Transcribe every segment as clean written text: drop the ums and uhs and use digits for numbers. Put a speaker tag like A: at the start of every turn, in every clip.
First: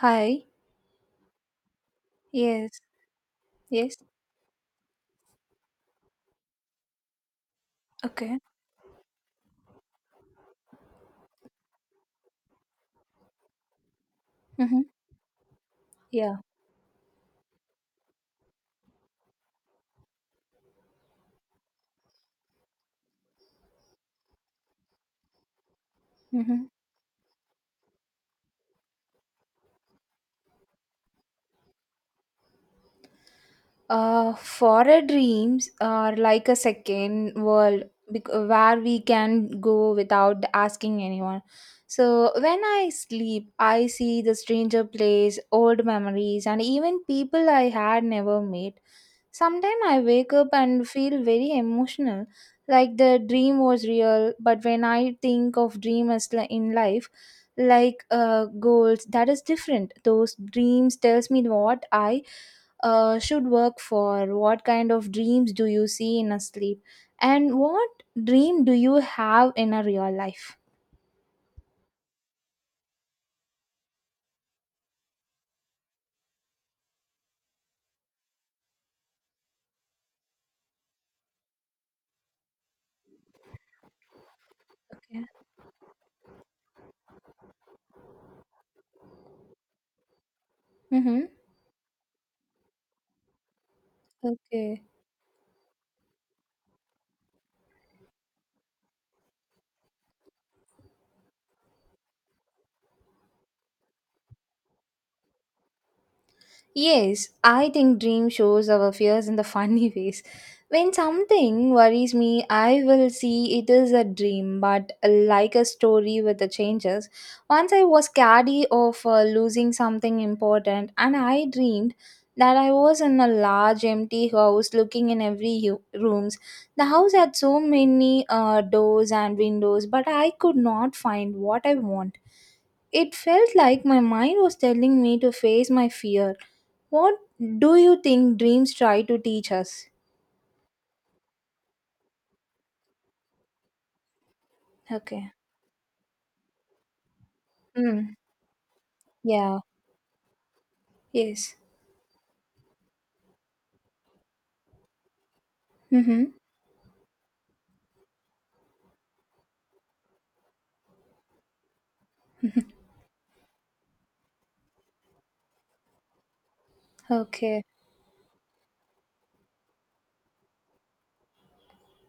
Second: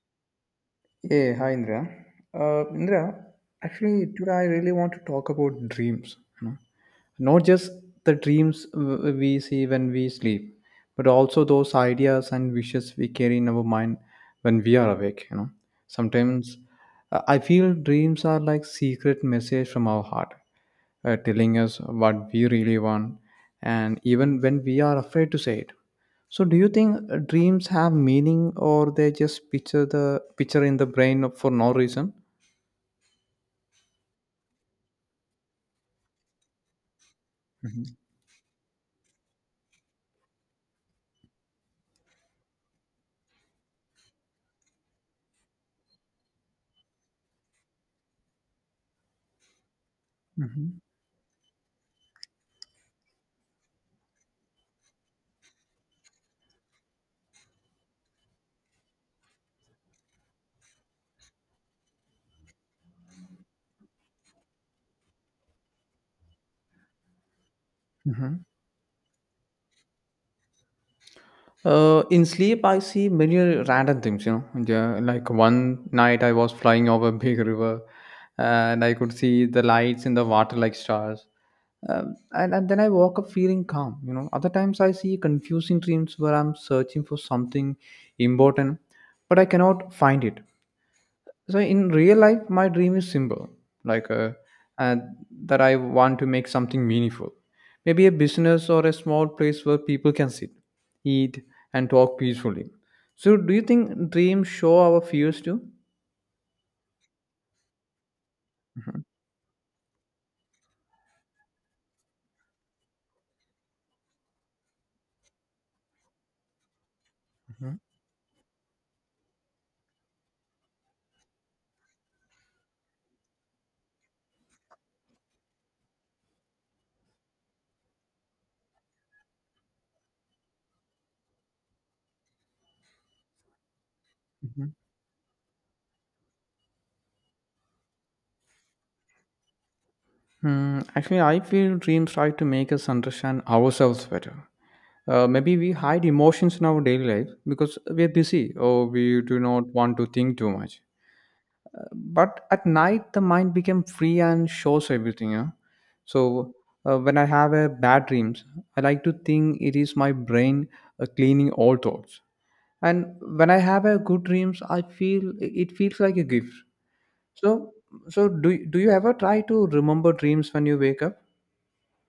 A: Hi.
B: Hey, hi Indra. Uh,
A: Yes.
B: Indra,
A: Yes.
B: actually, today I really want to talk about dreams. You know? Not just the
A: Okay.
B: dreams we see when we sleep, but also those ideas and wishes we carry in our mind when we
A: Mm-hmm.
B: are awake. You know,
A: Yeah.
B: sometimes I feel dreams are like secret message from our heart, telling us what we really want, and even when we are afraid to say it. So, do
A: Mm-hmm.
B: you think dreams have meaning, or they just picture the picture in the brain for no reason?
A: Forest dreams are like a second world
B: Mhm.
A: where we can go without asking anyone. So when I sleep, I see the stranger place, old memories, and even people I had never met. Sometimes I wake up
B: Hmm.
A: and feel very emotional, like the dream was real. But when I think of dream as in life, like goals, that is different. Those dreams tells me what I should work for. What kind of dreams do you see in a sleep, and what
B: Hmm.
A: dream do you have in a real life?
B: In sleep, I see many random things. You know, yeah, like one night I was flying over a big river, and I could see the lights in the water like stars. And then I woke up feeling calm. You know, other times I see
A: Okay.
B: confusing dreams where I'm searching for something important, but I cannot find it.
A: Mm-hmm.
B: So in real life my dream is simple, like
A: Okay.
B: uh, that I want to make something meaningful, maybe a business or a small place where people can sit, eat, and talk peacefully. So do you think dreams show our fears too?
A: Yes, I think dream shows our fears in the funny ways. When something worries me, I will see it is a dream, but like a story with the changes. Once
B: Mhm.
A: I was scared of losing something important, and I dreamed that I was in a large empty house looking in every rooms. The house had so many doors and windows, but I could not find what I want. It felt like my mind was
B: Mhm.
A: telling me to face my fear. What do you think dreams try to teach us?
B: Hmm, actually, I feel dreams try to make us understand ourselves better.
A: Okay.
B: Maybe we hide emotions in our daily life because we're
A: Mm.
B: busy or we do
A: Yeah.
B: not want to think too much.
A: Yes.
B: But at night the mind became free and shows everything, yeah.
A: Mm-hmm.
B: So when I have a bad dreams, I like to think it is my brain cleaning all thoughts, and when I have a good dreams I feel it feels like a gift.
A: Okay.
B: So so do, do you ever try to remember dreams when you wake up?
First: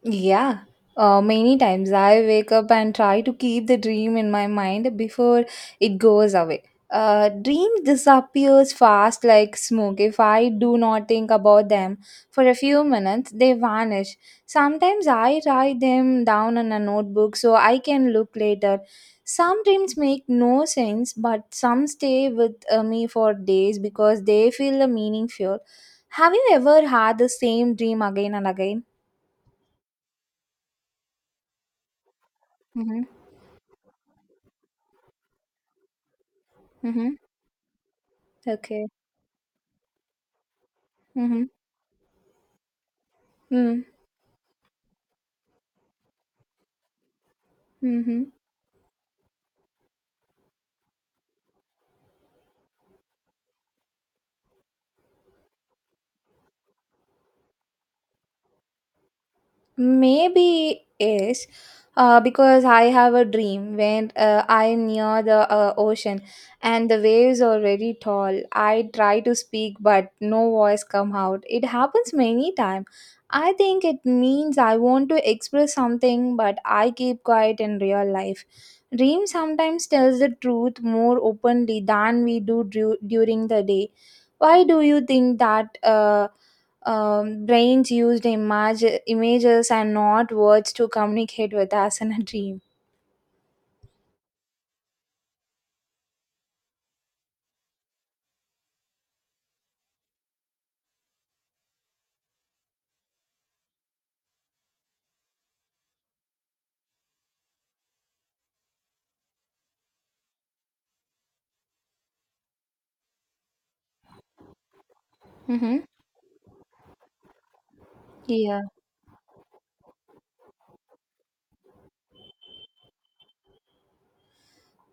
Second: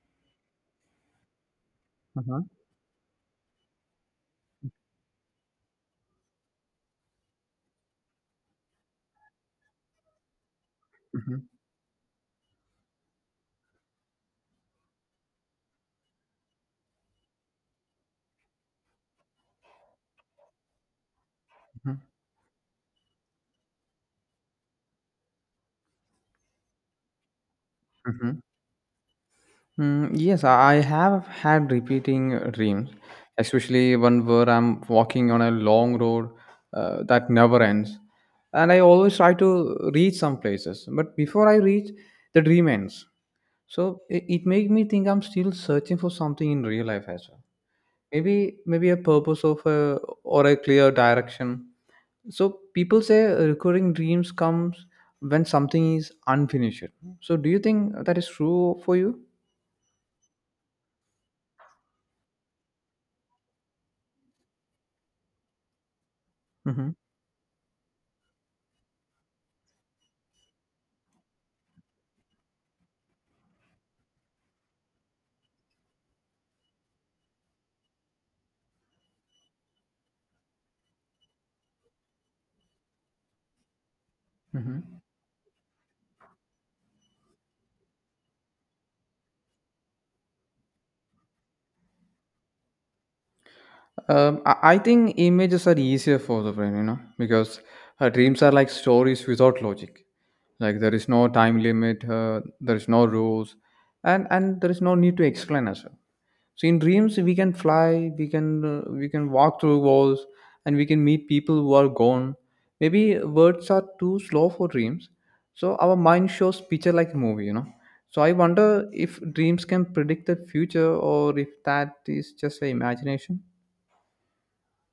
A: Yeah, many times I
B: Uh-huh.
A: wake up and try to keep the dream in my mind before it goes away. Dreams disappears fast like smoke. If I do not think about them for a few minutes, they vanish. Sometimes I write them down in a notebook so I can look later. Some dreams make no sense, but some stay with me for days because they feel the meaningful. Have you ever had the same dream again
B: Hmm.
A: and again?
B: Mm, yes, I have had repeating dreams,
A: Mm-hmm.
B: especially one where I'm walking on a long road
A: Mm-hmm.
B: that never ends. And I
A: Okay.
B: always try to reach some places, but
A: Mm-hmm.
B: before I reach, the dream ends.
A: Mm.
B: So it makes me think I'm still searching for something in real life as well.
A: Mm-hmm.
B: Maybe a purpose of a, or a clear direction. So people say recurring dreams comes when something is unfinished. So do you think that is true for you?
A: Maybe is because I have a dream when I'm near the ocean
B: Hmm.
A: and the waves are very tall. I try to speak, but no voice come out. It happens many time. I think it means I want to express something, but I keep quiet in real life. Dream sometimes tells the truth more openly than we do during the day. Why
B: Hmm.
A: do you think that? Brains used images and not words to communicate with us in a dream.
B: I think images are easier for the brain, you know, because dreams are like stories without logic. Like there is no time limit, there is no rules, and there is no need to explain as well. So in dreams, we can fly, we can walk through walls, and we can meet people who are gone. Maybe words are too slow for dreams, so
A: Mm-hmm.
B: our mind shows picture like a movie, you know. So I
A: Yeah.
B: wonder if dreams can predict the future or if that is just a imagination.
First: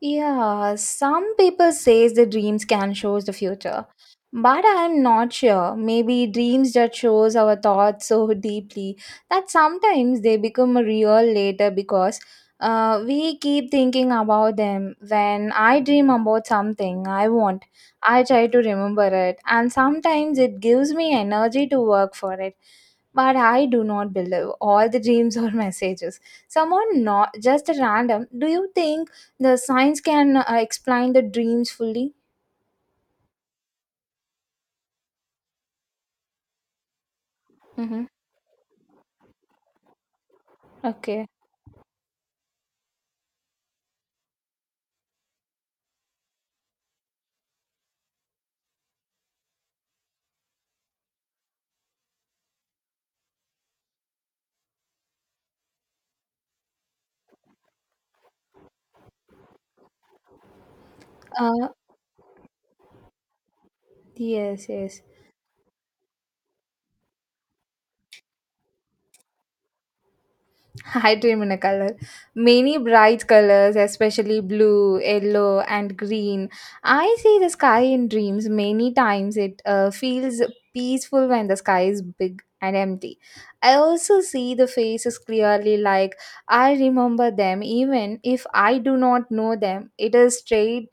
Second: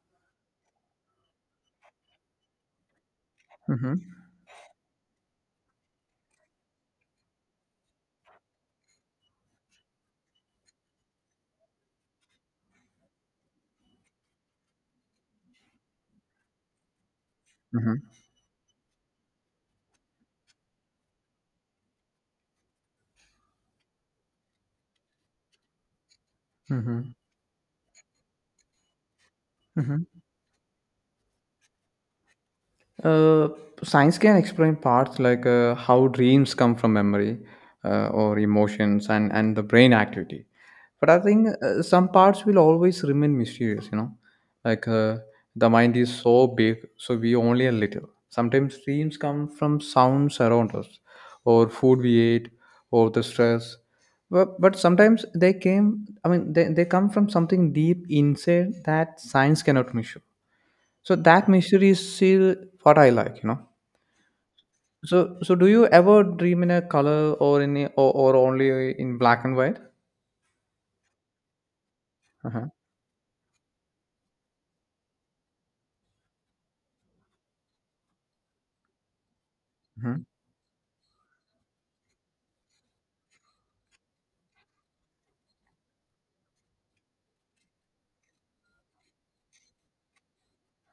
A: Yeah. Some people says the dreams can shows the future.
B: Mhm.
A: But I'm not sure. Maybe dreams that shows our thoughts so deeply that sometimes they become real later because we keep thinking about them. When I dream about something I want,
B: Mhm.
A: I try to remember it, and sometimes it gives me energy to work for it. But I do not believe all the dreams or messages. Someone
B: Mhm.
A: not just a random. Do you think the science
B: Mhm.
A: can explain the dreams fully?
B: Uh, Science can explain parts like how dreams come from memory
A: Mm-hmm.
B: or emotions and the brain activity. But I
A: Okay.
B: think some parts will always remain mysterious, you know. Like the mind is so big, so we only a little. Sometimes dreams come from sounds around us, or food we ate, or the stress. But sometimes they came, I mean, they come from something deep inside that science cannot measure. So that
A: Uh,
B: mystery is still what I like, you know.
A: yes, yes.
B: So do you ever dream in a color or in a, or only in black and white?
A: I dream in a color.
B: Uh-huh.
A: Many bright colors, especially blue, yellow, and green. I see the sky in dreams many times. It
B: Hmm.
A: feels peaceful when the sky is big and empty. I also see the faces clearly, like I remember them even if I do not know them. It is strange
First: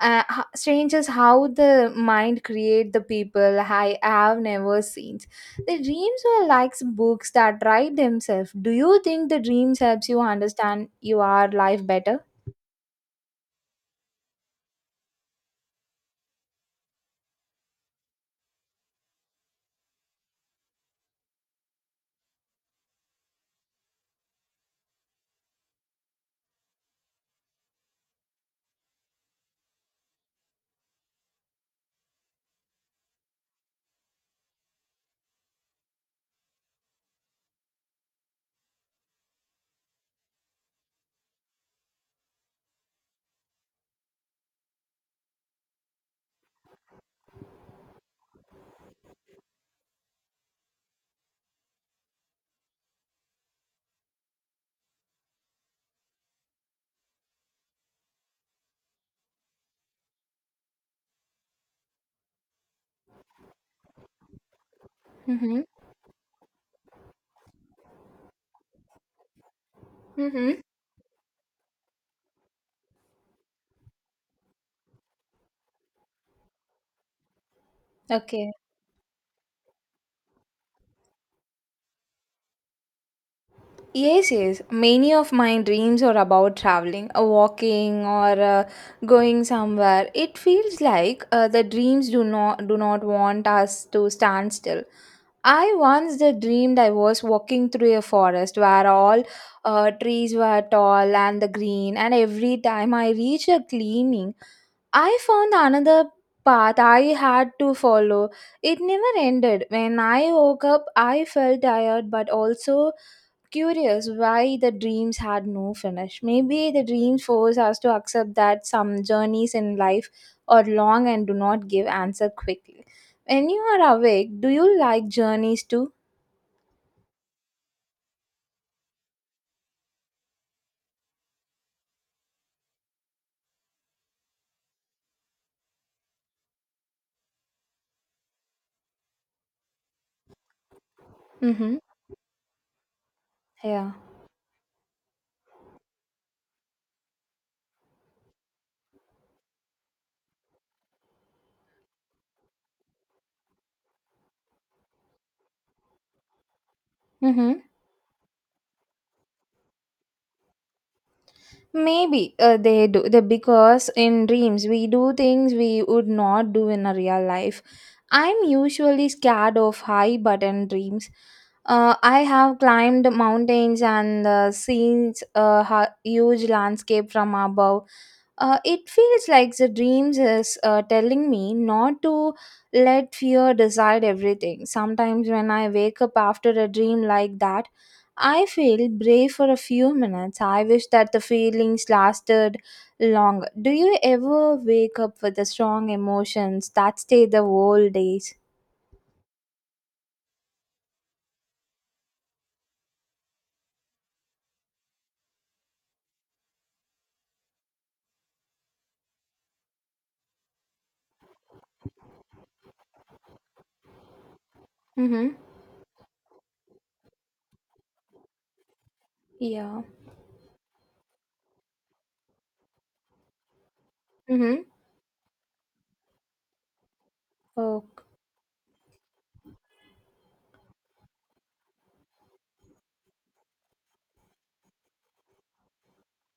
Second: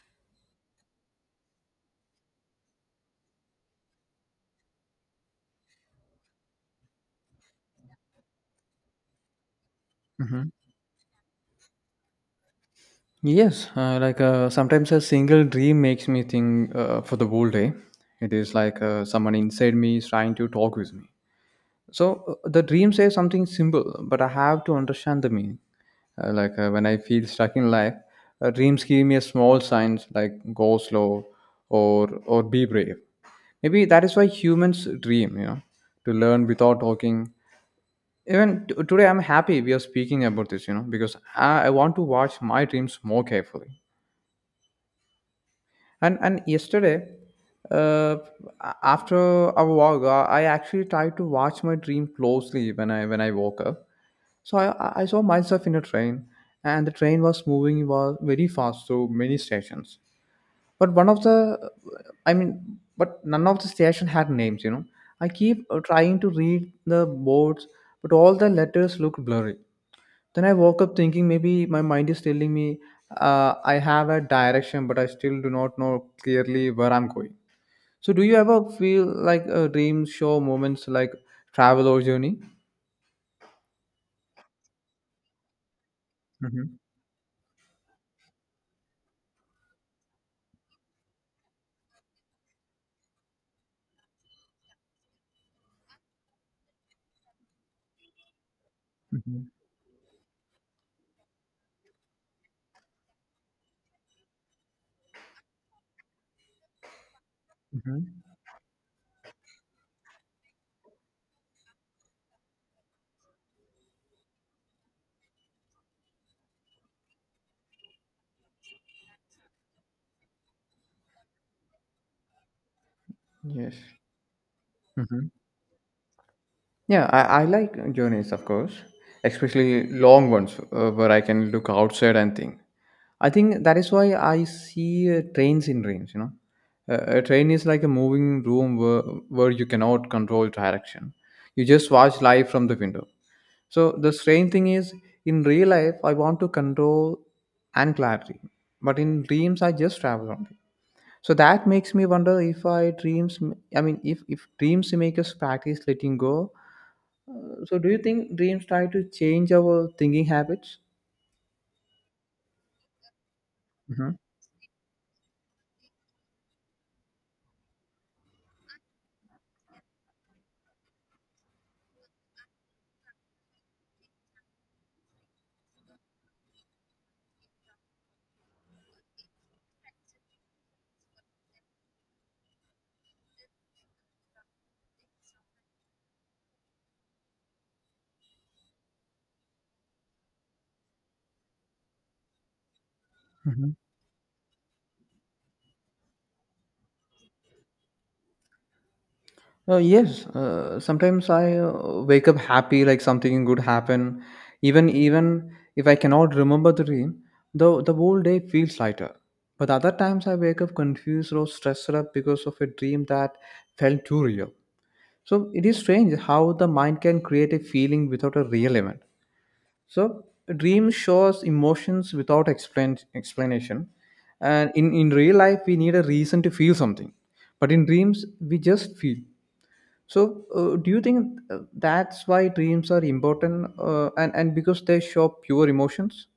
A: strange is how the mind create the people I have never seen. The dreams are like books that write themselves. Do you think the dreams helps you
B: Hmm.
A: understand your life better?
B: Yes, like sometimes a single dream makes me think for the whole day. It is like someone inside me is trying to talk with me. So the dream says something simple, but I have to understand the meaning. Like when I feel stuck in life, dreams give me a small signs like go slow or be brave. Maybe that is why humans dream, you know, to learn without talking. Even today, I'm happy we are speaking about this, you know, because I want to watch my dreams more carefully. And yesterday, uh, after a walk, I actually tried to watch my dream closely when I woke up. So I saw myself in a train, and the train was moving was very fast through many stations. But one of the, I mean, but none of the station had names. You know, I
A: Mm-hmm.
B: keep trying to read the boards, but all the letters looked blurry. Then I
A: Mm-hmm.
B: woke up thinking maybe my mind is telling me I have a direction, but I still do not know clearly where I'm going. So, do you
A: Okay.
B: ever feel like a dream show moments like travel or journey?
A: Yes, yes. Many of my dreams are about
B: Mm-hmm.
A: traveling, walking, or going somewhere. It feels like the dreams do not want us to stand still. I once did dreamed I was walking through a forest where all
B: Mm-hmm.
A: trees were tall and the green, and every time I reached a cleaning, I found another path I had to
B: Hmm.
A: follow. It never ended. When I woke up, I felt tired but also curious why the dreams had no finish. Maybe the dreams force us to accept that some journeys in life are long and do not give answer quickly. When you
B: Yes.
A: are awake, do you like
B: Mm-hmm.
A: journeys too?
B: Yeah, I like journeys, of course, especially long ones where I can look outside and think. I think that is why I see trains in trains. You know, a train is like a moving room where you cannot control direction. You
A: Mm-hmm.
B: just watch live from the window. So
A: Yeah.
B: the strange thing is, in real life, I want to control and clarity, but in dreams, I just travel only. So that makes me wonder if I dreams. M- I mean, if dreams make us practice letting go.
A: Mm-hmm.
B: So do you think dreams try to change our thinking habits?
A: Maybe they do, because in dreams we do things we would not do in a real life. I'm usually scared of high, but in dreams, I have climbed mountains and seen a huge landscape from above. It feels like the dreams is telling me not to let fear decide everything. Sometimes when I wake up after a dream like that. I feel brave for a few minutes. I wish that the feelings lasted longer. Do
B: Hmm.
A: you ever wake up with the strong emotions that stay the whole days?
B: Yes, sometimes I wake up happy, like something good happened. Even if I cannot remember the dream, the whole day feels lighter. But other times I wake up confused or stressed up because of a dream that felt too real.
A: Mm-hmm.
B: So it is strange how the mind can create a feeling without a real event.
A: Yeah.
B: So a dream shows emotions without explanation,
A: Mm-hmm.
B: and in real life we need a reason to feel something, but in
A: Okay.
B: dreams we just feel. So, do you think that's why dreams are important, and because they show pure emotions?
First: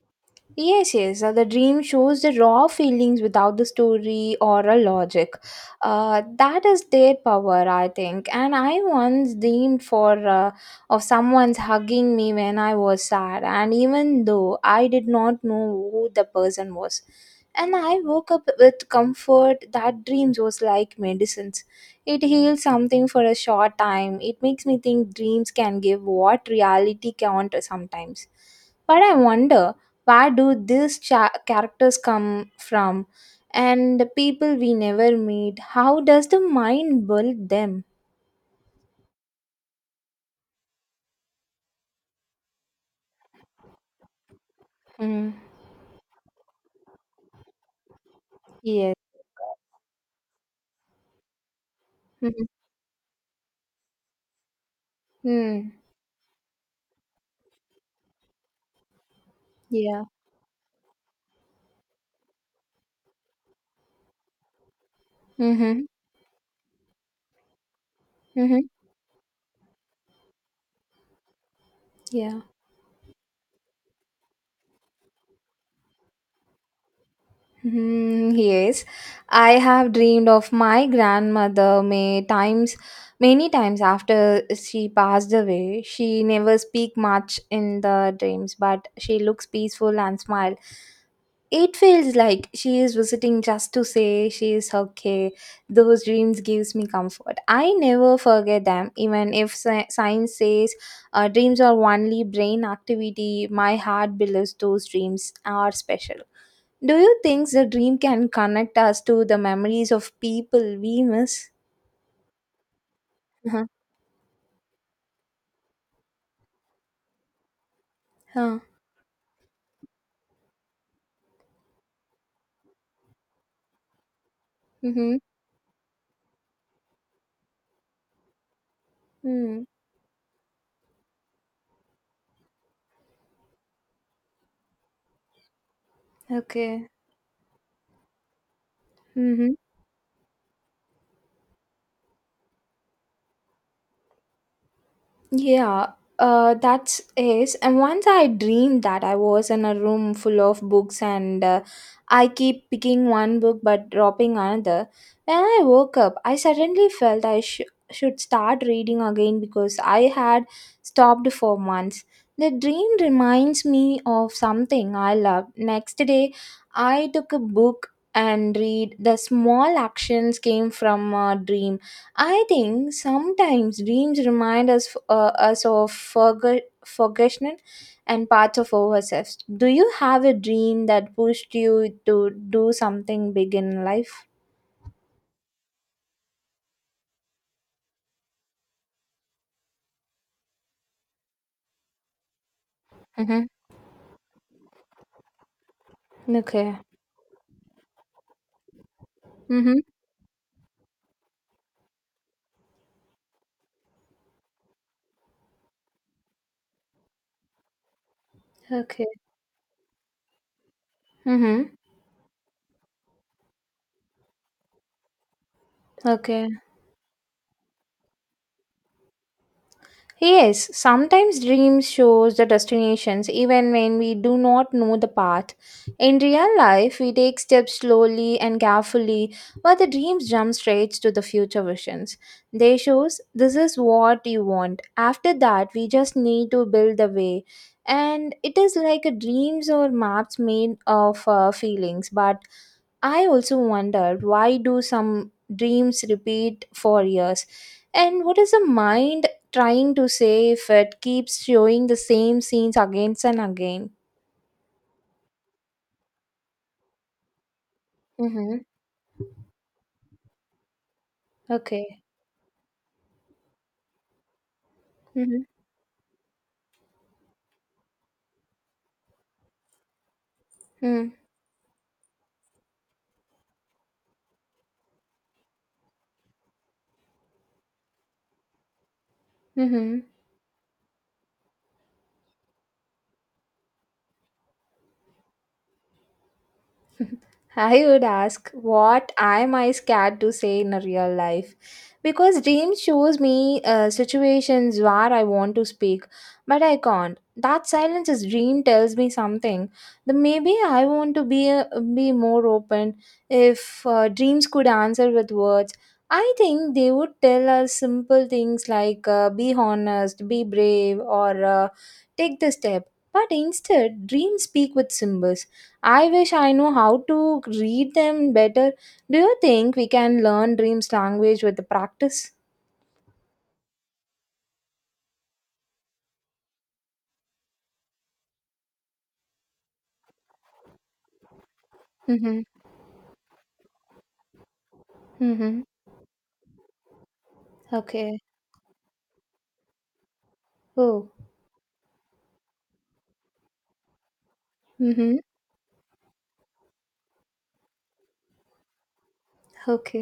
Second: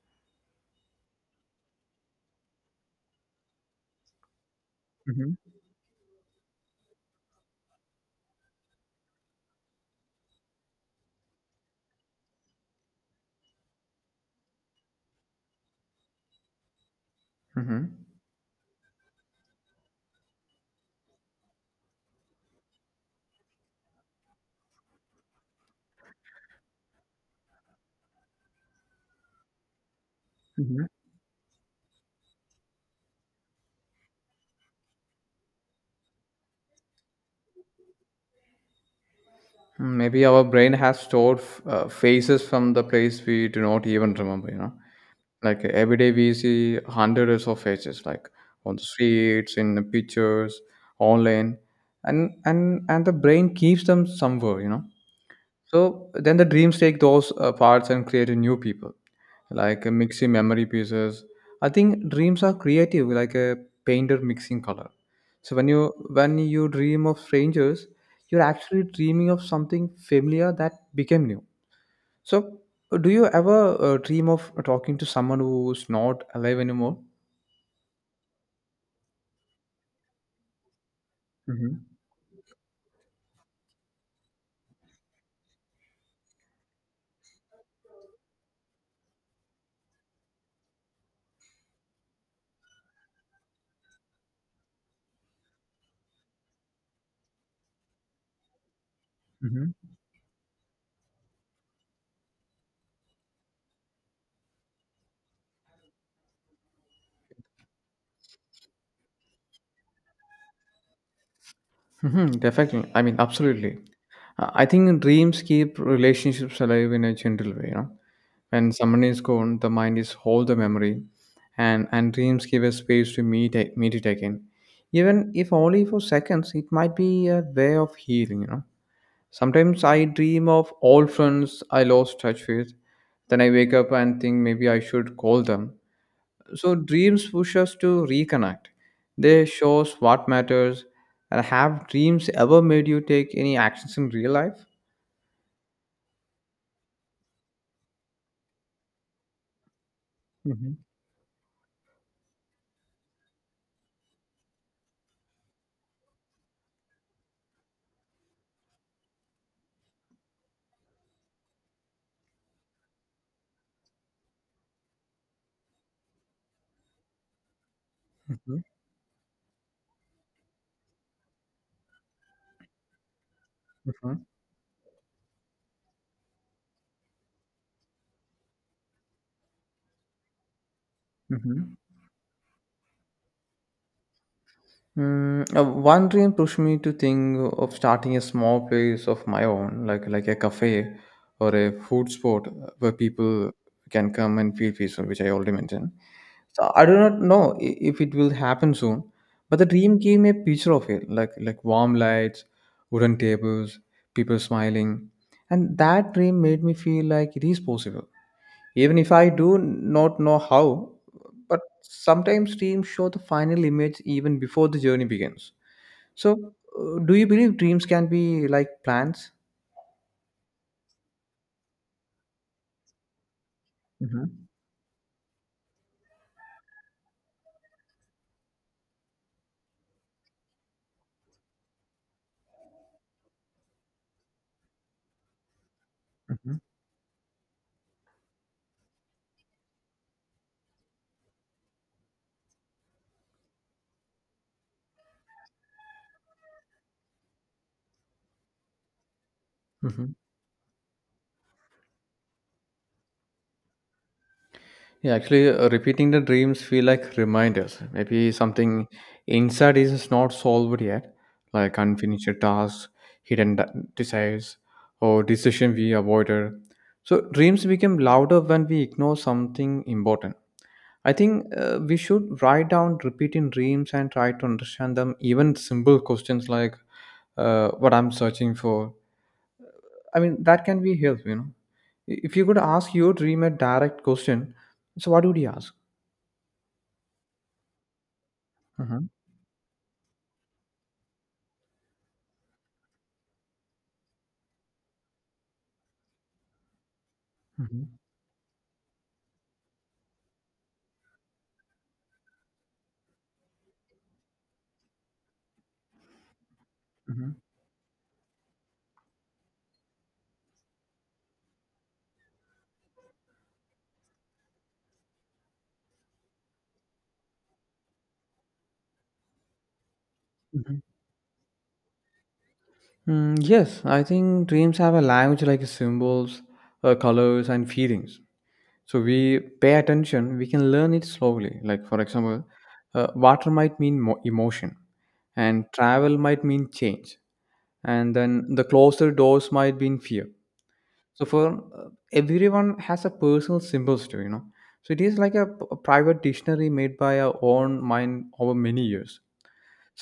A: Yes, yes. The dream shows the raw feelings without the story or a logic.
B: Hmm.
A: That is their power, I think. And I once dreamed for of someone's hugging me when I was sad, and even though I did not know who the person was, and I
B: Hmm.
A: woke up with comfort. That dreams was like medicines. It heals something for a short time. It makes me think dreams can give what reality can't sometimes. But I wonder where do
B: Hmm.
A: these characters come from, and the people we never meet, how does the mind build them?
B: Maybe our brain has stored faces from the place we do not even remember. You know,
A: Mm.
B: like every day we see hundreds of faces, like on the
A: Yes.
B: streets, in the pictures, online, and
A: Mm-hmm.
B: and and the brain keeps them somewhere. You know,
A: Mm,
B: so then the dreams take those parts and create a new people, like
A: yeah.
B: mixing memory pieces. I think dreams are creative, like a painter mixing color. So when
A: Mm-hmm.
B: you when you dream of strangers, you're
A: Mm-hmm.
B: actually dreaming of something familiar that became new.
A: Yeah.
B: So do you ever dream of talking to someone who's not alive anymore?
A: Hmm. Yes. I have dreamed of my
B: Mm-hmm.
A: grandmother many times after she passed away. She never speak much in the dreams, but she looks peaceful and smile. It feels like she is visiting just to say she is okay. Those dreams gives me comfort. I never forget them, even if science says dreams are only brain activity. My heart believes those dreams are special. Do you think the dream can connect us to the memories of people we miss?
B: Hmm. Definitely. I mean, absolutely. I think dreams keep relationships alive in a gentle way. You know,
A: Uh-huh.
B: when someone is gone, the mind is hold the memory, and dreams give a space to meet it again,
A: Mm-hmm.
B: even if only for seconds. It might be a way of healing. You know,
A: Mm,
B: sometimes I dream of old friends I lost touch with, then I wake up and think maybe I should call them. So
A: okay.
B: dreams push us to reconnect. They
A: Mm-hmm.
B: show us what matters. And have dreams ever made you take any actions in real life?
A: Yeah, that's is. And once I dreamed that I was in a room full of
B: Hmm.
A: books and I keep picking one book but dropping another. When I woke up, I suddenly felt I should start reading again because I had stopped for months. The dream reminds me of something I loved. Next day, I took a book and
B: Mhm.
A: read. The small actions came from a dream. I think sometimes dreams
B: Mhm.
A: remind us of forgotten and parts of ourselves. Do you have a dream that pushed
B: Mhm.
A: you to do something big in life?
B: Mm, one dream pushed me to think of starting a small place of my own, like a cafe or a food spot where
A: Mm-hmm.
B: people can come and feel peaceful, which I already mentioned. So
A: Okay.
B: I do not know if it will happen soon, but the
A: Mm-hmm.
B: dream gave me a picture of it, like warm lights, wooden tables, people smiling, and that dream made me feel like it is possible, even
A: Okay.
B: if I do not know how. But
A: Mm-hmm.
B: sometimes dreams show the final image even before the journey begins.
A: Okay.
B: So, do you believe dreams can be like plans?
A: Yes, sometimes dreams shows the destinations even when we
B: Mm-hmm.
A: do not know the path. In real life, we take steps slowly and carefully, but the dreams jump straight to the future visions. They shows this is what you want. After that, we just need to build the way. And it is like a dreams or maps made of feelings, but I also wondered, why do some dreams repeat for years and what is the mind trying to
B: Mm-hmm.
A: say if it keeps showing the same scenes again and again?
B: Yeah, actually, repeating the dreams feel like reminders. Maybe
A: Mm-hmm.
B: something inside is not solved yet, like
A: Okay.
B: unfinished tasks, hidden desires, or
A: Mm-hmm.
B: decision we avoided. So dreams become louder when we ignore something important. I think we should write down repeating dreams and try to understand them. Even simple questions like what I'm searching for.
A: Mm-hmm.
B: I mean, that can be helpful. You know, if you could ask your dream a direct question, so what would you ask?
A: I would ask,
B: Mhm.
A: what am I scared to say in a real life, because dreams shows me situations where I want to speak but I can't. That
B: Mhm.
A: silence is dream tells me something. Then maybe I want to be more open. If dreams could answer with words, I think they would
B: Mhm.
A: tell us simple things like be honest, be brave, or take the step. But instead, dreams speak with symbols. I wish I know how to read them better. Do you think we can learn
B: Mhm.
A: dreams language with the practice?
B: Mm, yes, I think dreams have a language like symbols, colors, and feelings. So we pay attention, we can learn it slowly. Like, for
A: Mm-hmm.
B: example, water might mean emotion,
A: Mm-hmm.
B: and travel might mean change, and
A: Okay.
B: then the closer doors might mean fear.
A: Oh.
B: So, for everyone has a personal symbols too, you know. So it is
A: Mm-hmm.
B: like a private dictionary made by our own mind over many years.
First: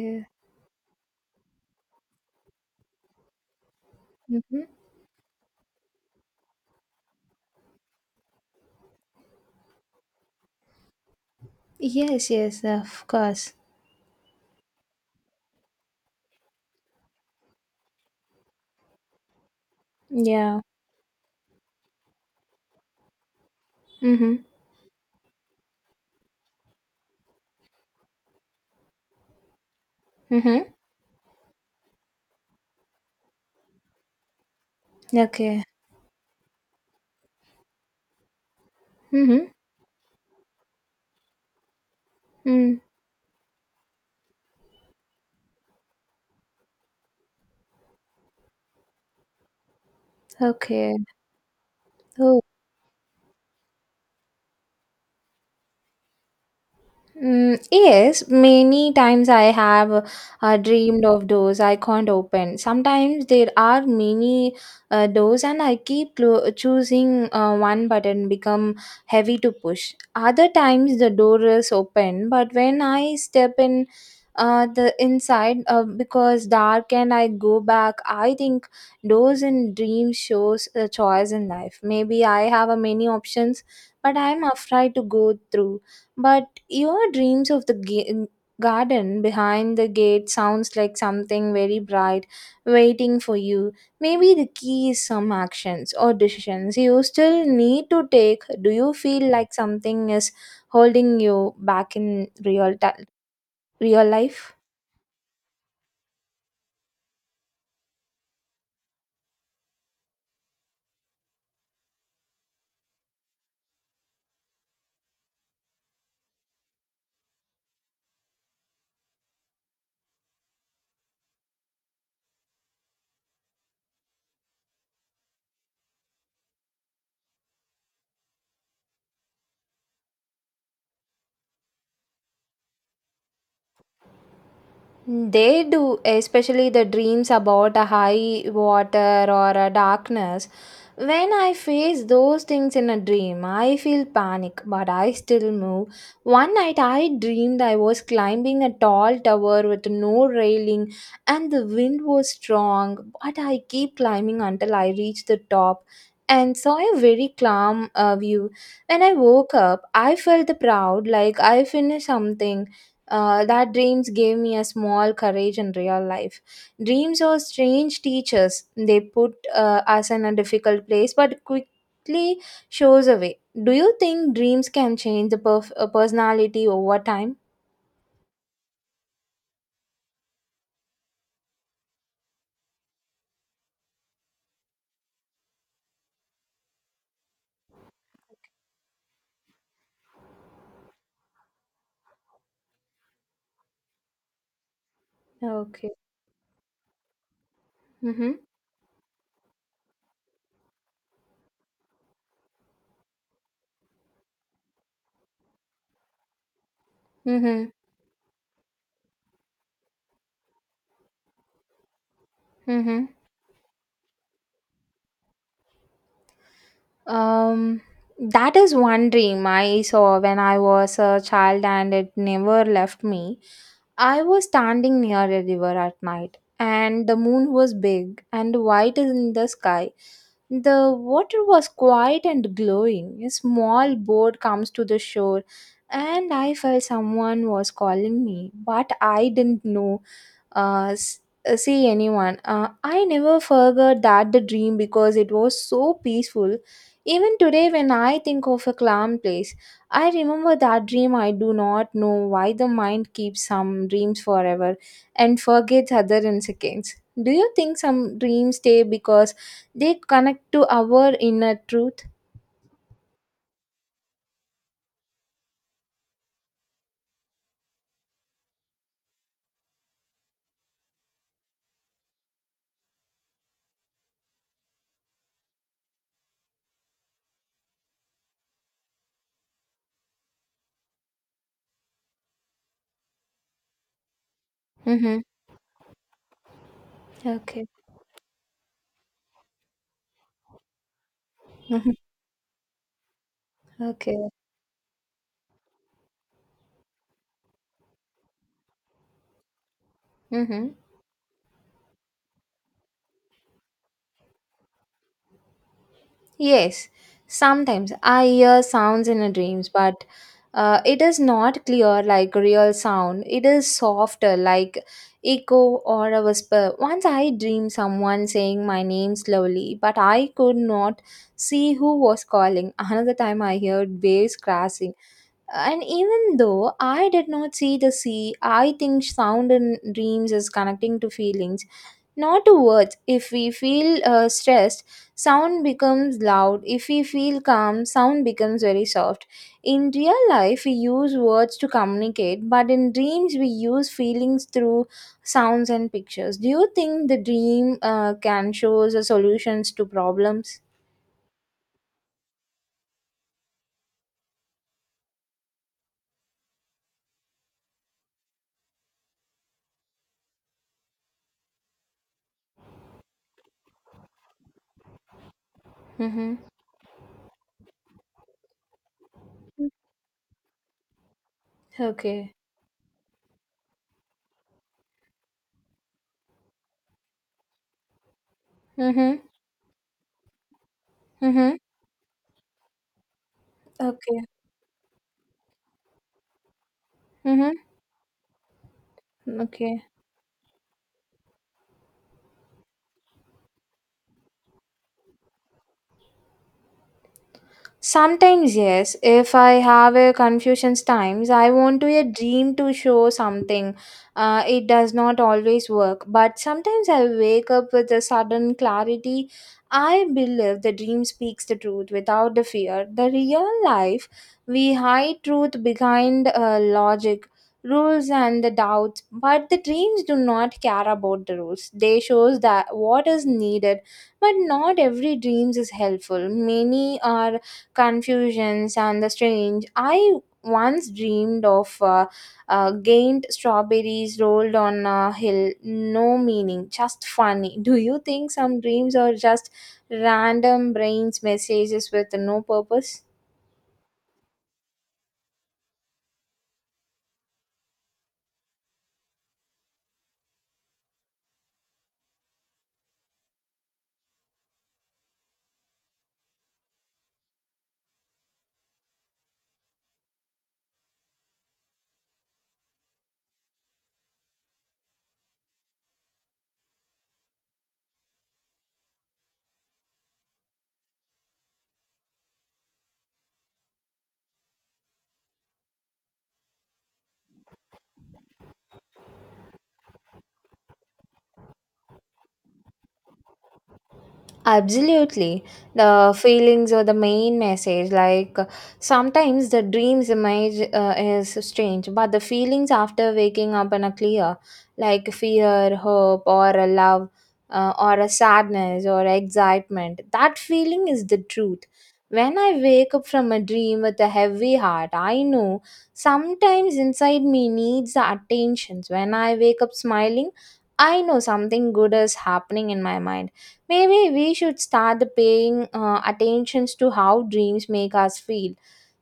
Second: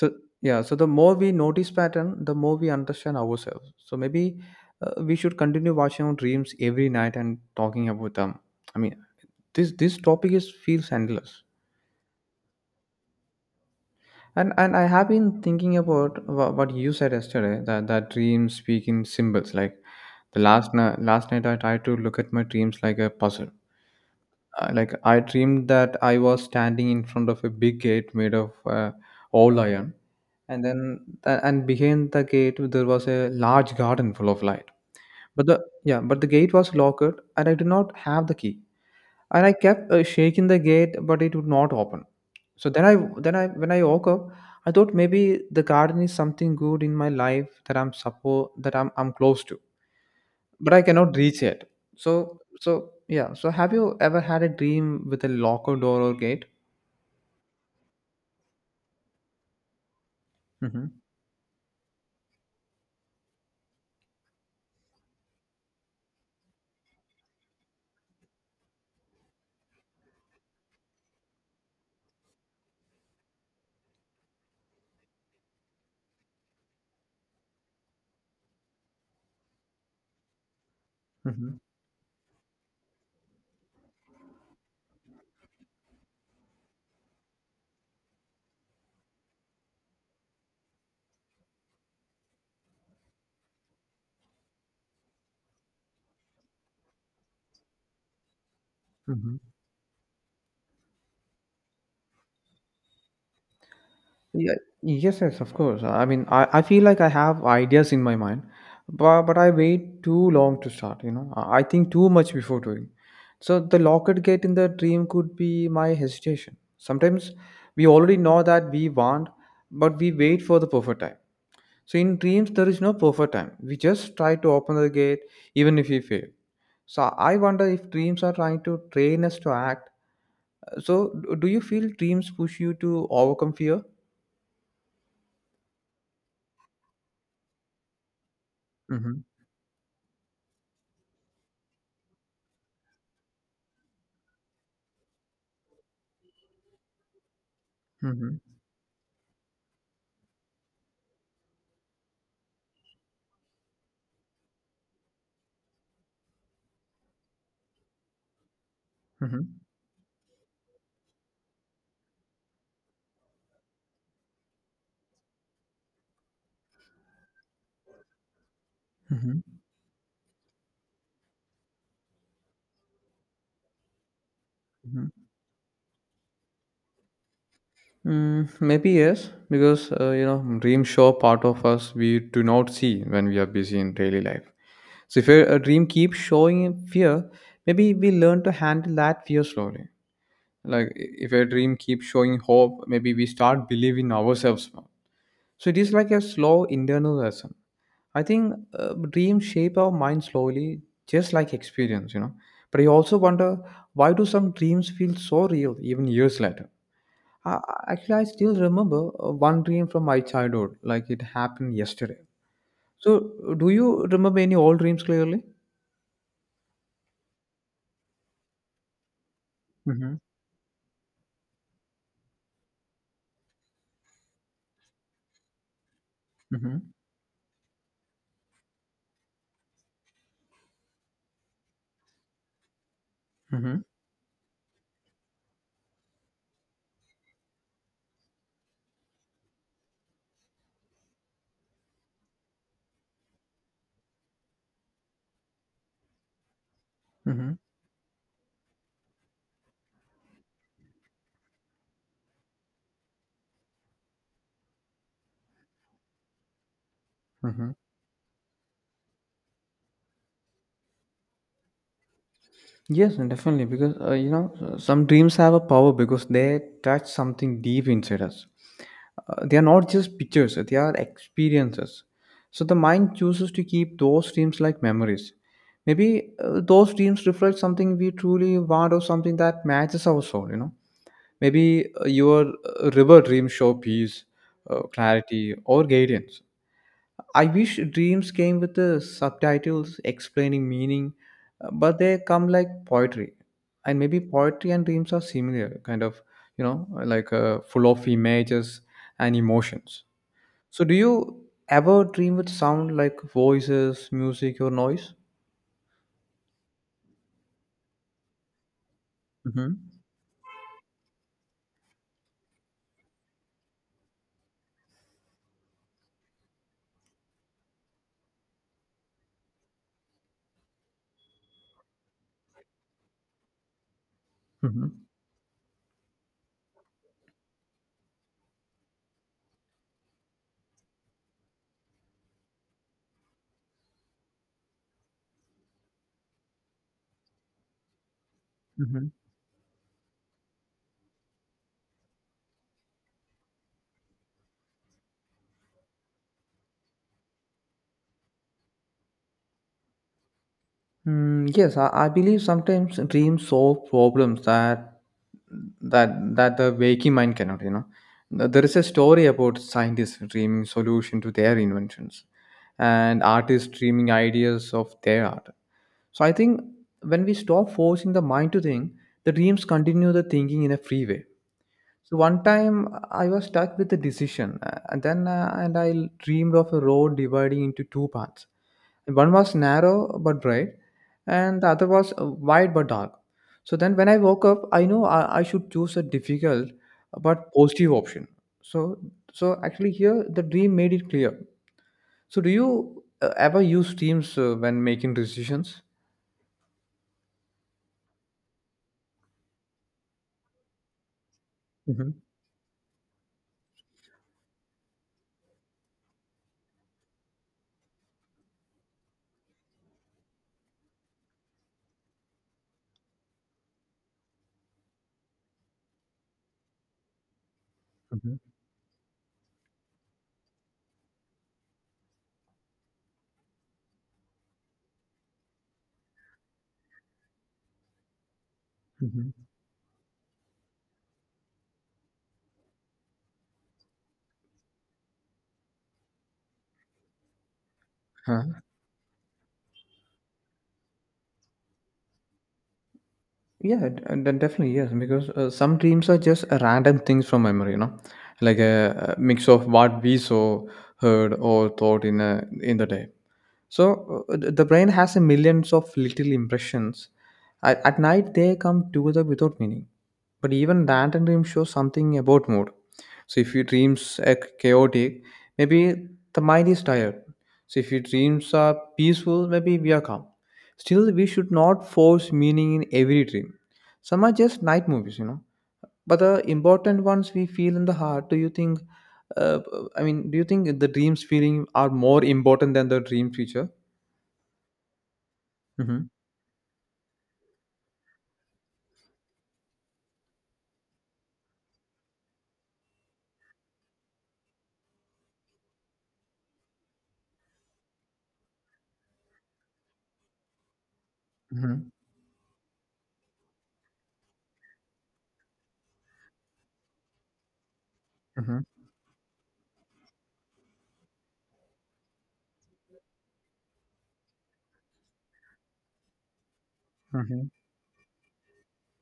B: so yeah so the more we notice pattern, the more we understand ourselves, so maybe
A: Mm-hmm.
B: we should continue watching our dreams every night and talking about them. I mean this this topic is feels endless,
A: Yes, yes, of course.
B: and I have been thinking about what you said yesterday, that dreams speak in symbols. Like the
A: Yeah.
B: last night I tried to look at my dreams like a puzzle.
A: Mm-hmm.
B: Like I dreamed that I was standing in front of a big gate made of all iron, and
A: Mm-hmm.
B: then and behind the gate there was a large garden full of light. but the
A: Okay.
B: yeah but the gate was locked and I did not have the key,
A: Mm-hmm.
B: and I kept shaking the gate, but it would not open. so
A: Mm.
B: then i then i when I woke up, I thought maybe the garden is something good in my life that I'm suppo that I'm close to, but I
A: Okay.
B: cannot reach it. so
A: Oh.
B: so yeah so have you ever had a dream with a locked door or gate?
A: Mm, yes, many times I have
B: Mm-hmm.
A: dreamed of doors I can't open. Sometimes there are many doors, and I keep choosing one button become heavy to push. Other times the door is open, but when I step in the inside because dark and I go back. I think doors in dreams shows a choice in
B: Mm-hmm.
A: life. Maybe I have a many options, but I'm afraid to go through. But your dreams of the garden behind the gate sounds like something very bright waiting for you. Maybe the key is some actions or decisions you still need to take. Do you feel
B: Mm-hmm.
A: like something is holding you back in real
B: Yeah,
A: life?
B: yes, yes, of course. I mean, I feel like I have ideas in my mind, but I wait too long to start, you know. I think too much before doing. So the locket gate in the dream could be my hesitation. Sometimes we already know that we want, but we wait for the perfect time. So in dreams, there is no perfect time. We just try to open the gate, even if we fail. So I wonder if dreams are trying to train us to act. So do you feel dreams push you to overcome fear?
A: They do, especially the dreams about a high
B: Mm-hmm.
A: water or a darkness. When I face those things in a dream, I feel panic, but I still move. One night I dreamed I was
B: Mm-hmm.
A: climbing a tall tower with no railing and the wind was strong, but I keep climbing until I reached the top and saw a very calm view. When I woke
B: Mhm.
A: up, I felt proud like I finished something. That dreams gave me a small courage in real life. Dreams are strange teachers. They put
B: Mhm.
A: us in a difficult place, but quickly shows away. Do you think dreams can
B: Mhm.
A: change the personality over time?
B: Mm, maybe yes, because you know, dreams show part of us we do not see when we are busy in daily life. So if a dream keeps showing in fear, maybe we learn to handle that fear slowly. Like if a dream keeps showing hope, maybe we start believing ourselves more. So it
A: Okay.
B: is like a slow internal lesson. I
A: Mm-hmm.
B: think dreams shape our mind slowly, just like experience, you know. But I also wonder, why do some dreams feel so real even years later? Uh,
A: Mm-hmm.
B: Actually, I still remember one dream from my childhood, like it happened yesterday.
A: Mm-hmm.
B: So, do you remember any old dreams clearly?
A: Um, that is one dream I
B: Mm-hmm.
A: saw when I was a child and it never left me. I was standing near a river at night
B: Mm-hmm.
A: and the moon was big and white in the sky. The water was quiet and glowing. A
B: Mm-hmm.
A: small boat comes to the shore and I felt someone was calling me, but I didn't know uh, s- see anyone. I never forgot that the dream because it was so peaceful even
B: Mm-hmm.
A: today, when I think of a calm place, I remember that dream. I do not know why the mind keeps some dreams forever and forgets other in seconds. Do you
B: Mm-hmm.
A: think some dreams stay because they connect to our inner truth?
B: Yes, and definitely, because you know, some dreams have a power because they touch something deep inside us. They are not just pictures; they are experiences. So the mind chooses to keep those dreams like memories. Maybe those dreams reflect something we truly want, or something that matches our soul, you know. Maybe your river dreams show peace,
A: Mm-hmm.
B: clarity, or guidance. I
A: Okay.
B: wish dreams came with the subtitles explaining meaning, but they come like poetry. And maybe
A: Okay.
B: poetry and dreams are similar, kind of, you know, like full of images and emotions.
A: Mm-hmm.
B: So, do you ever dream with sound, like voices, music, or noise?
A: Yes, sometimes I hear sounds in a dreams,
B: Mm-hmm.
A: but it is not clear like real sound. It is softer like echo or a whisper. Once I dreamed someone saying my name slowly, but I could not see who was calling. Another time I heard waves crashing. And even though I did not see the sea, I think sound in dreams is connecting to feelings not to words. If we feel stressed, sound becomes loud. If we feel calm, sound becomes very
B: Mm-hmm.
A: soft. In real life we use words to communicate, but in dreams we use feelings through sounds and pictures. Do you think the dream can show us the solutions to problems?
B: Mm, yes, I believe sometimes dreams solve problems that that the waking mind cannot. You know, there is a story about scientists dreaming solution to their inventions, and artists dreaming ideas of their art. So I
A: Mm-hmm.
B: think when we stop forcing the mind to think, the dreams continue the thinking in a free way. So
A: Okay.
B: one time I was stuck with a decision, and dreamed of a road dividing into two paths.
A: Mm-hmm.
B: One was narrow but bright,
A: Mm-hmm.
B: and the other was wide but dark. So then when I
A: Okay.
B: woke up, I know I should choose a difficult
A: Mm-hmm.
B: but positive option. So so
A: Okay.
B: actually here the dream made it clear. So do you ever use dreams when making decisions?
A: Sometimes, yes. If I have a confusions times, I want to a
B: Hmm.
A: dream to show something. It does not always work, but sometimes I wake up with a sudden clarity. I believe the dream speaks the truth without the fear. The real life, we hide truth behind logic, rules,
B: Hmm.
A: and the doubts. But the dreams do not care about the rules. They shows that what is needed, but not every dreams is helpful. Many are confusions and the strange. I once dreamed of gained strawberries rolled on a hill, no meaning, just funny. Do you think
B: Hmm.
A: some dreams are just random brain's messages with no purpose?
B: Yeah, d- and then definitely yes, because some dreams are just random things from memory, you know, like a mix of what we saw, heard, or thought in the day. So the brain has a millions of little impressions. At night, they come together without meaning. But even random dreams show something about mood. So if your dreams are chaotic, maybe the mind is tired. So if your dreams are peaceful, maybe we are calm. Still, we should not force meaning in every dream. Some are just night movies, you know. But the important ones we feel in the heart. Do you think? Uh, do you think the dreams feeling are more important than the dream feature?
A: Absolutely.
B: Mhm.
A: The feelings are the main message. Like sometimes the dreams image is strange, but the feelings after waking up and are clear, like fear, hope, or a love, or a sadness, or excitement. That feeling is the truth.
B: Mhm.
A: When I wake up from a dream with a heavy heart, I know sometimes inside me needs the
B: Mhm.
A: attentions. When I wake up smiling, I know something good is happening in my mind. Maybe we should start the paying attentions to how
B: Mhm.
A: dreams make us feel,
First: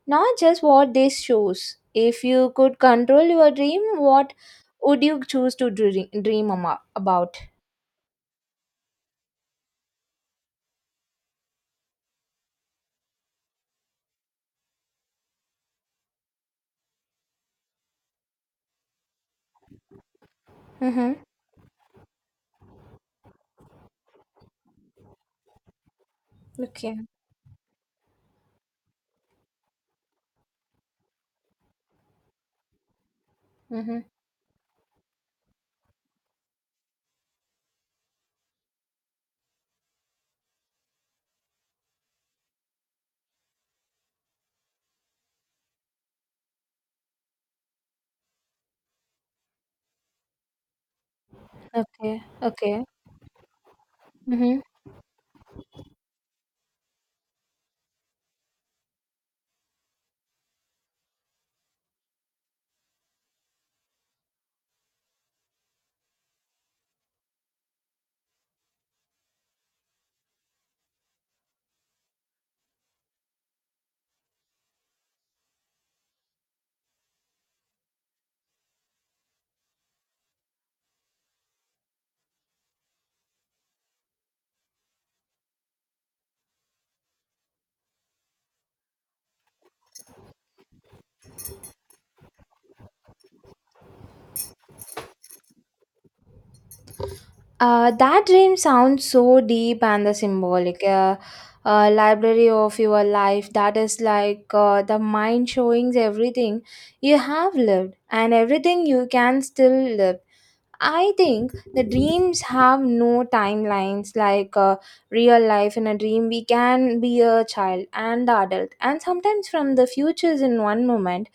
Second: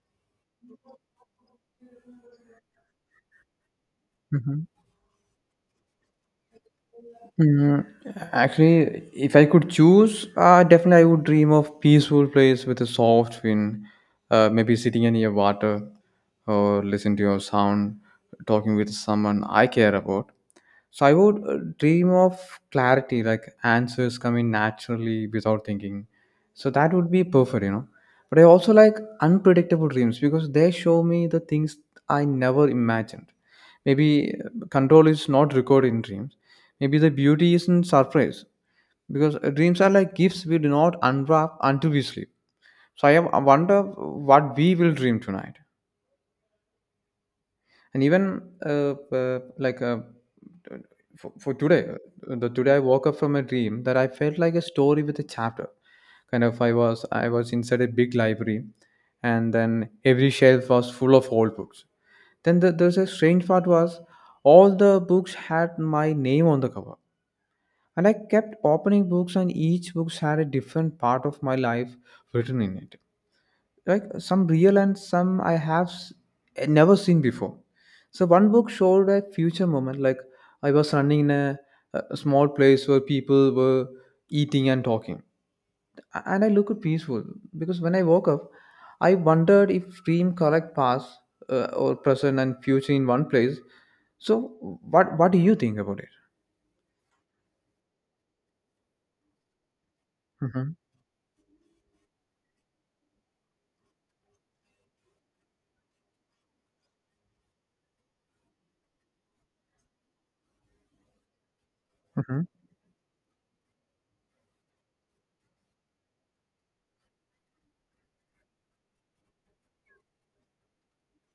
A: not just what they shows. If you could control your dream, what
B: Mhm.
A: would you choose to dream about?
B: Mm, actually, if I could choose, definitely I would dream of peaceful place with a soft wind, maybe sitting near water, or listen to your sound, talking with someone I care about. So I
A: Mm-hmm.
B: would dream of clarity, like answers coming naturally without thinking. So that
A: Okay.
B: would be perfect, you know. But I also like unpredictable dreams because they show me the things I never imagined.
A: Mm-hmm.
B: Maybe control is not recorded in dreams. Maybe the beauty isn't surprise, because dreams are like gifts we do not unwrap until we sleep. So I wonder what we will dream tonight, and even for today,
A: Okay.
B: the today I
A: Okay.
B: woke up from a dream that I felt like
A: Mm-hmm.
B: a story with a chapter, kind of. I was inside a big library, and then every shelf was full of old books. Then there's a strange part was all the books had my name on the cover, and I kept opening books and each books had a different part of my life written in it. Like some real, and some I have never seen before. So one book showed a future moment, like I was running in a small place where people were eating and talking, and I looked peaceful. Because when I woke up, I wondered if dream collect past or present and future in one place. So what do you think about it?
A: That dream sounds so deep and the
B: Hmm.
A: symbolic. Library of your life, that is like the mind showing everything you have lived and everything you can still live. I think the
B: Hmm.
A: dreams have no timelines like real life. In a dream, we can be a child and the adult, and sometimes from the futures in one moment.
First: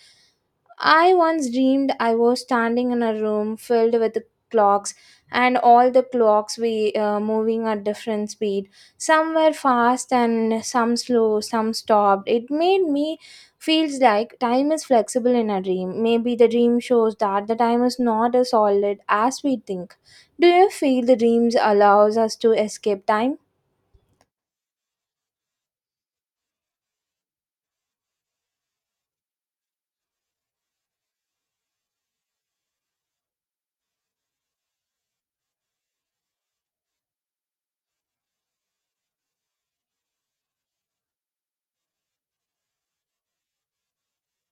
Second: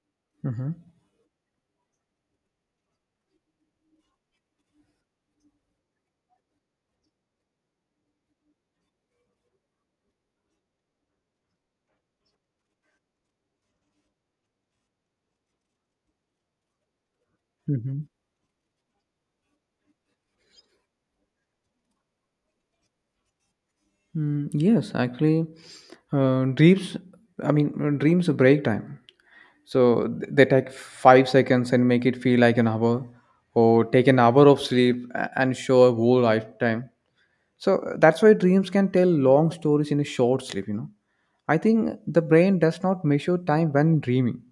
B: Hmm.
A: I once dreamed I was standing in a room filled with clocks, and all the clocks were moving at different speed. Some were fast and some slow, some stopped. It made me feels like time is flexible in a dream. Maybe the dream shows that the time is
B: Hmm.
A: not as solid as we think. Do you feel the dreams allows us to escape time?
B: Mm, yes, actually, uh, dreams. Dreams are break time. So they take 5 seconds and make it feel like an hour, or take an hour of sleep and show a whole lifetime. So that's why dreams can tell long stories in a short sleep, you know. I think the brain does not measure time when dreaming;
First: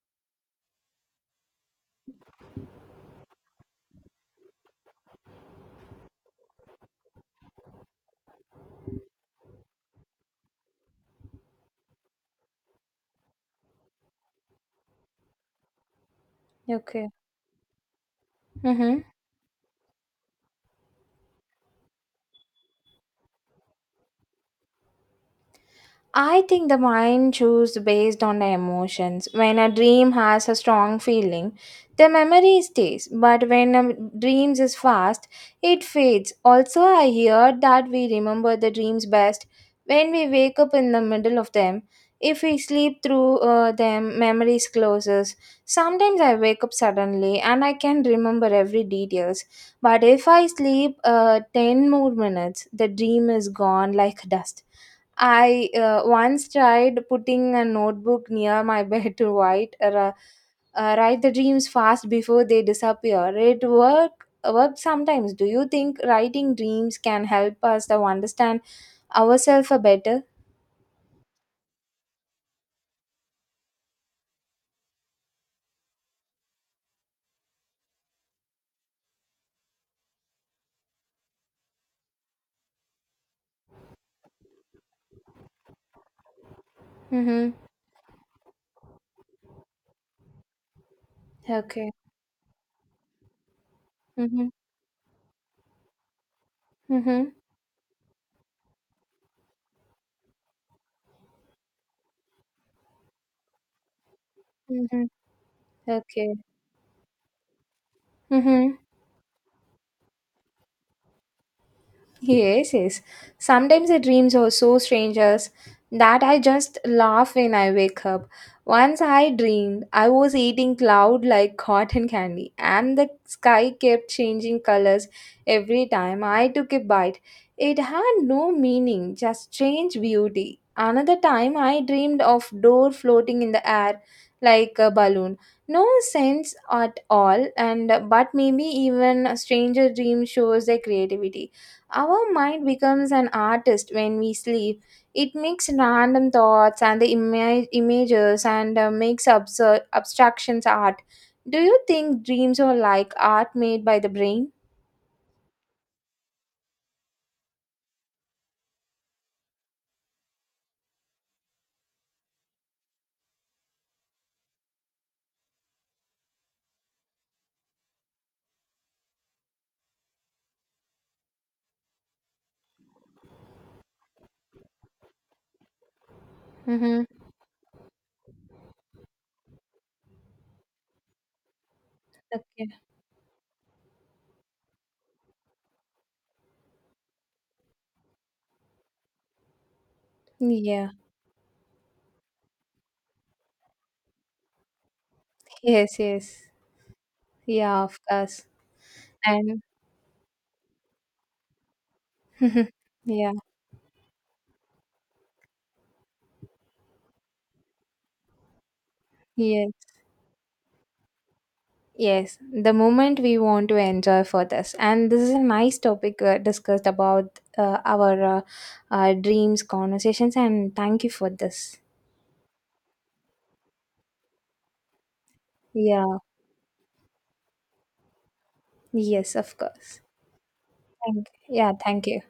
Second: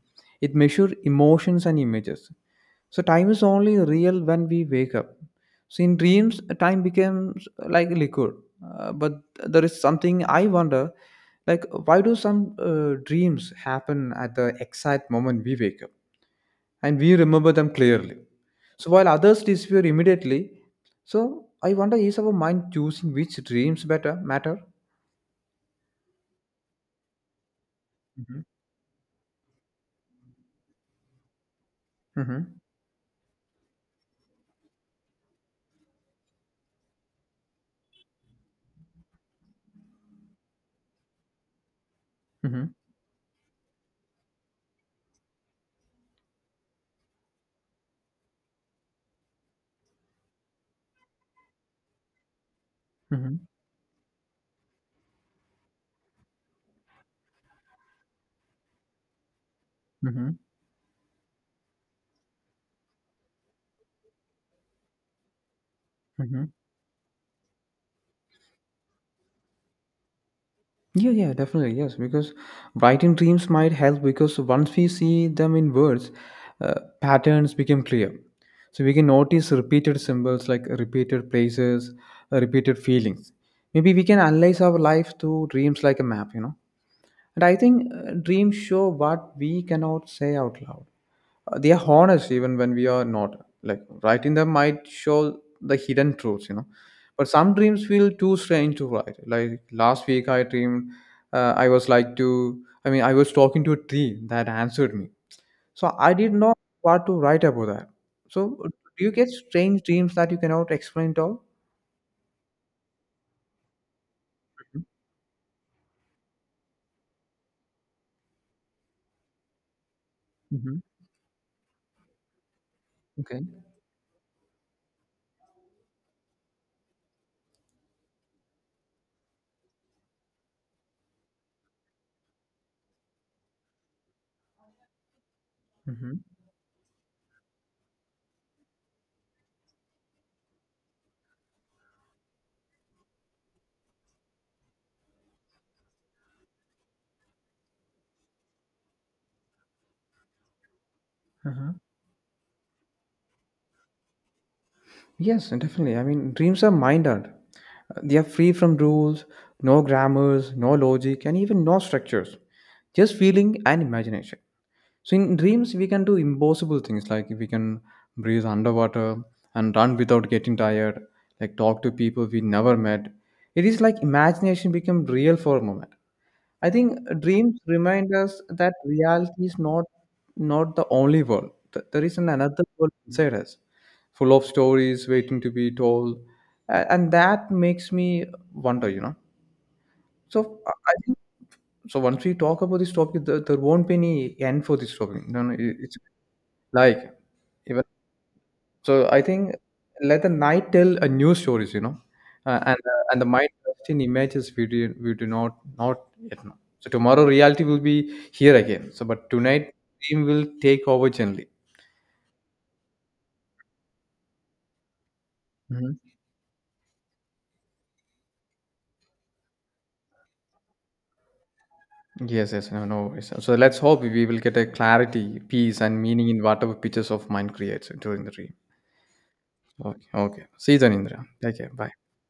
B: it measures emotions and images. So time is only real when we wake up. So in dreams, time becomes like liquid. But there is something I wonder, like why do some dreams happen at the exact moment we wake up, and
A: Okay.
B: we remember them clearly. So
A: Mm-hmm.
B: while others disappear immediately, so I wonder, is our mind choosing which dreams better matter?
A: I think the mind chooses based
B: Mm-hmm.
A: on the emotions. When a dream has a strong feeling, the
B: Mm-hmm.
A: memory stays. But when a dream is fast, it fades. Also, I heard that we remember the dreams best when we wake up in the middle of them. If we
B: Mm-hmm.
A: sleep through them, memories closes. Sometimes I wake up suddenly and I can remember every details. But if I sleep 10 more minutes, the dream
B: Mm-hmm.
A: is gone like dust. I once tried putting a notebook near my bed to write, write the dreams fast before they disappear. It work sometimes. Do you think
B: Mm-hmm.
A: writing dreams can help us to understand ourselves better?
B: Yeah, yeah, definitely. Yes, because writing dreams might help because once we see them in words, uh, patterns become clear. So we can notice repeated symbols like repeated places, repeated feelings. Maybe we can analyze our life through dreams like a map, you know. And
A: Mm-hmm.
B: I think dreams show what we cannot say out loud. They are
A: Okay.
B: honest even when we are not, like writing
A: Mm-hmm.
B: them might show the hidden truths, you know. But
A: Mm-hmm.
B: some dreams feel too strange to write. Like last week I dreamed uh, i was like to I was talking to a tree that answered
A: Mm-hmm.
B: me, so I
A: Okay.
B: didn't know what to write about that. So
A: Mm-hmm.
B: do you get strange dreams that you cannot explain at all?
A: Yes, yes. Sometimes the dreams are so strangers that I just laugh when I wake up. Once I dreamed I was eating
B: Hmm.
A: cloud like cotton candy, and the
B: Okay.
A: sky kept changing colors every time I took a bite. It had no meaning, just strange beauty. Another time I dreamed of door floating in the air like a balloon. No sense at all, and but maybe even a stranger dream shows their creativity. Our mind becomes an artist when we sleep. It makes random thoughts and the images and makes abstractions art. Do
B: Hmm.
A: you think dreams are like art made by the brain?
B: Yes, definitely. I mean, dreams are mind art. They are free from rules, no grammars, no logic, and even no structures. Just feeling and imagination. So in dreams, we can do impossible things, like we can breathe underwater and run without getting tired, like talk to people we never met. It is like imagination become real for a moment. I think
A: Mm-hmm.
B: dreams remind us that reality is not the only world. There is an another
A: Okay.
B: world inside us, full of stories waiting to be told. And that makes me wonder. You know, so
A: Yeah.
B: I think so. Once we talk about this topic, there won't be any end for this topic. No, no, it's
A: Yes, yes.
B: like. Even
A: Yeah, of course.
B: so I think
A: And
B: let the night tell a new stories, you know, and the
A: yeah,
B: mind just in images we do not yet know. So tomorrow reality will be here again. So but
A: yes,
B: tonight dream will take over gently.
A: yes. The moment we want to enjoy for this. And this is a nice
B: Mhm.
A: topic discussed about our dreams, conversations, and thank you for this.
B: Yes, yes, no, no worries. So let's hope we will get a clarity, peace, and
A: Yeah,
B: meaning in whatever pictures of mind creates during the dream.
A: yes, of course.
B: Okay, okay. See you then, Indra.
A: Thank,
B: Take care.
A: yeah,
B: Bye.
A: thank you.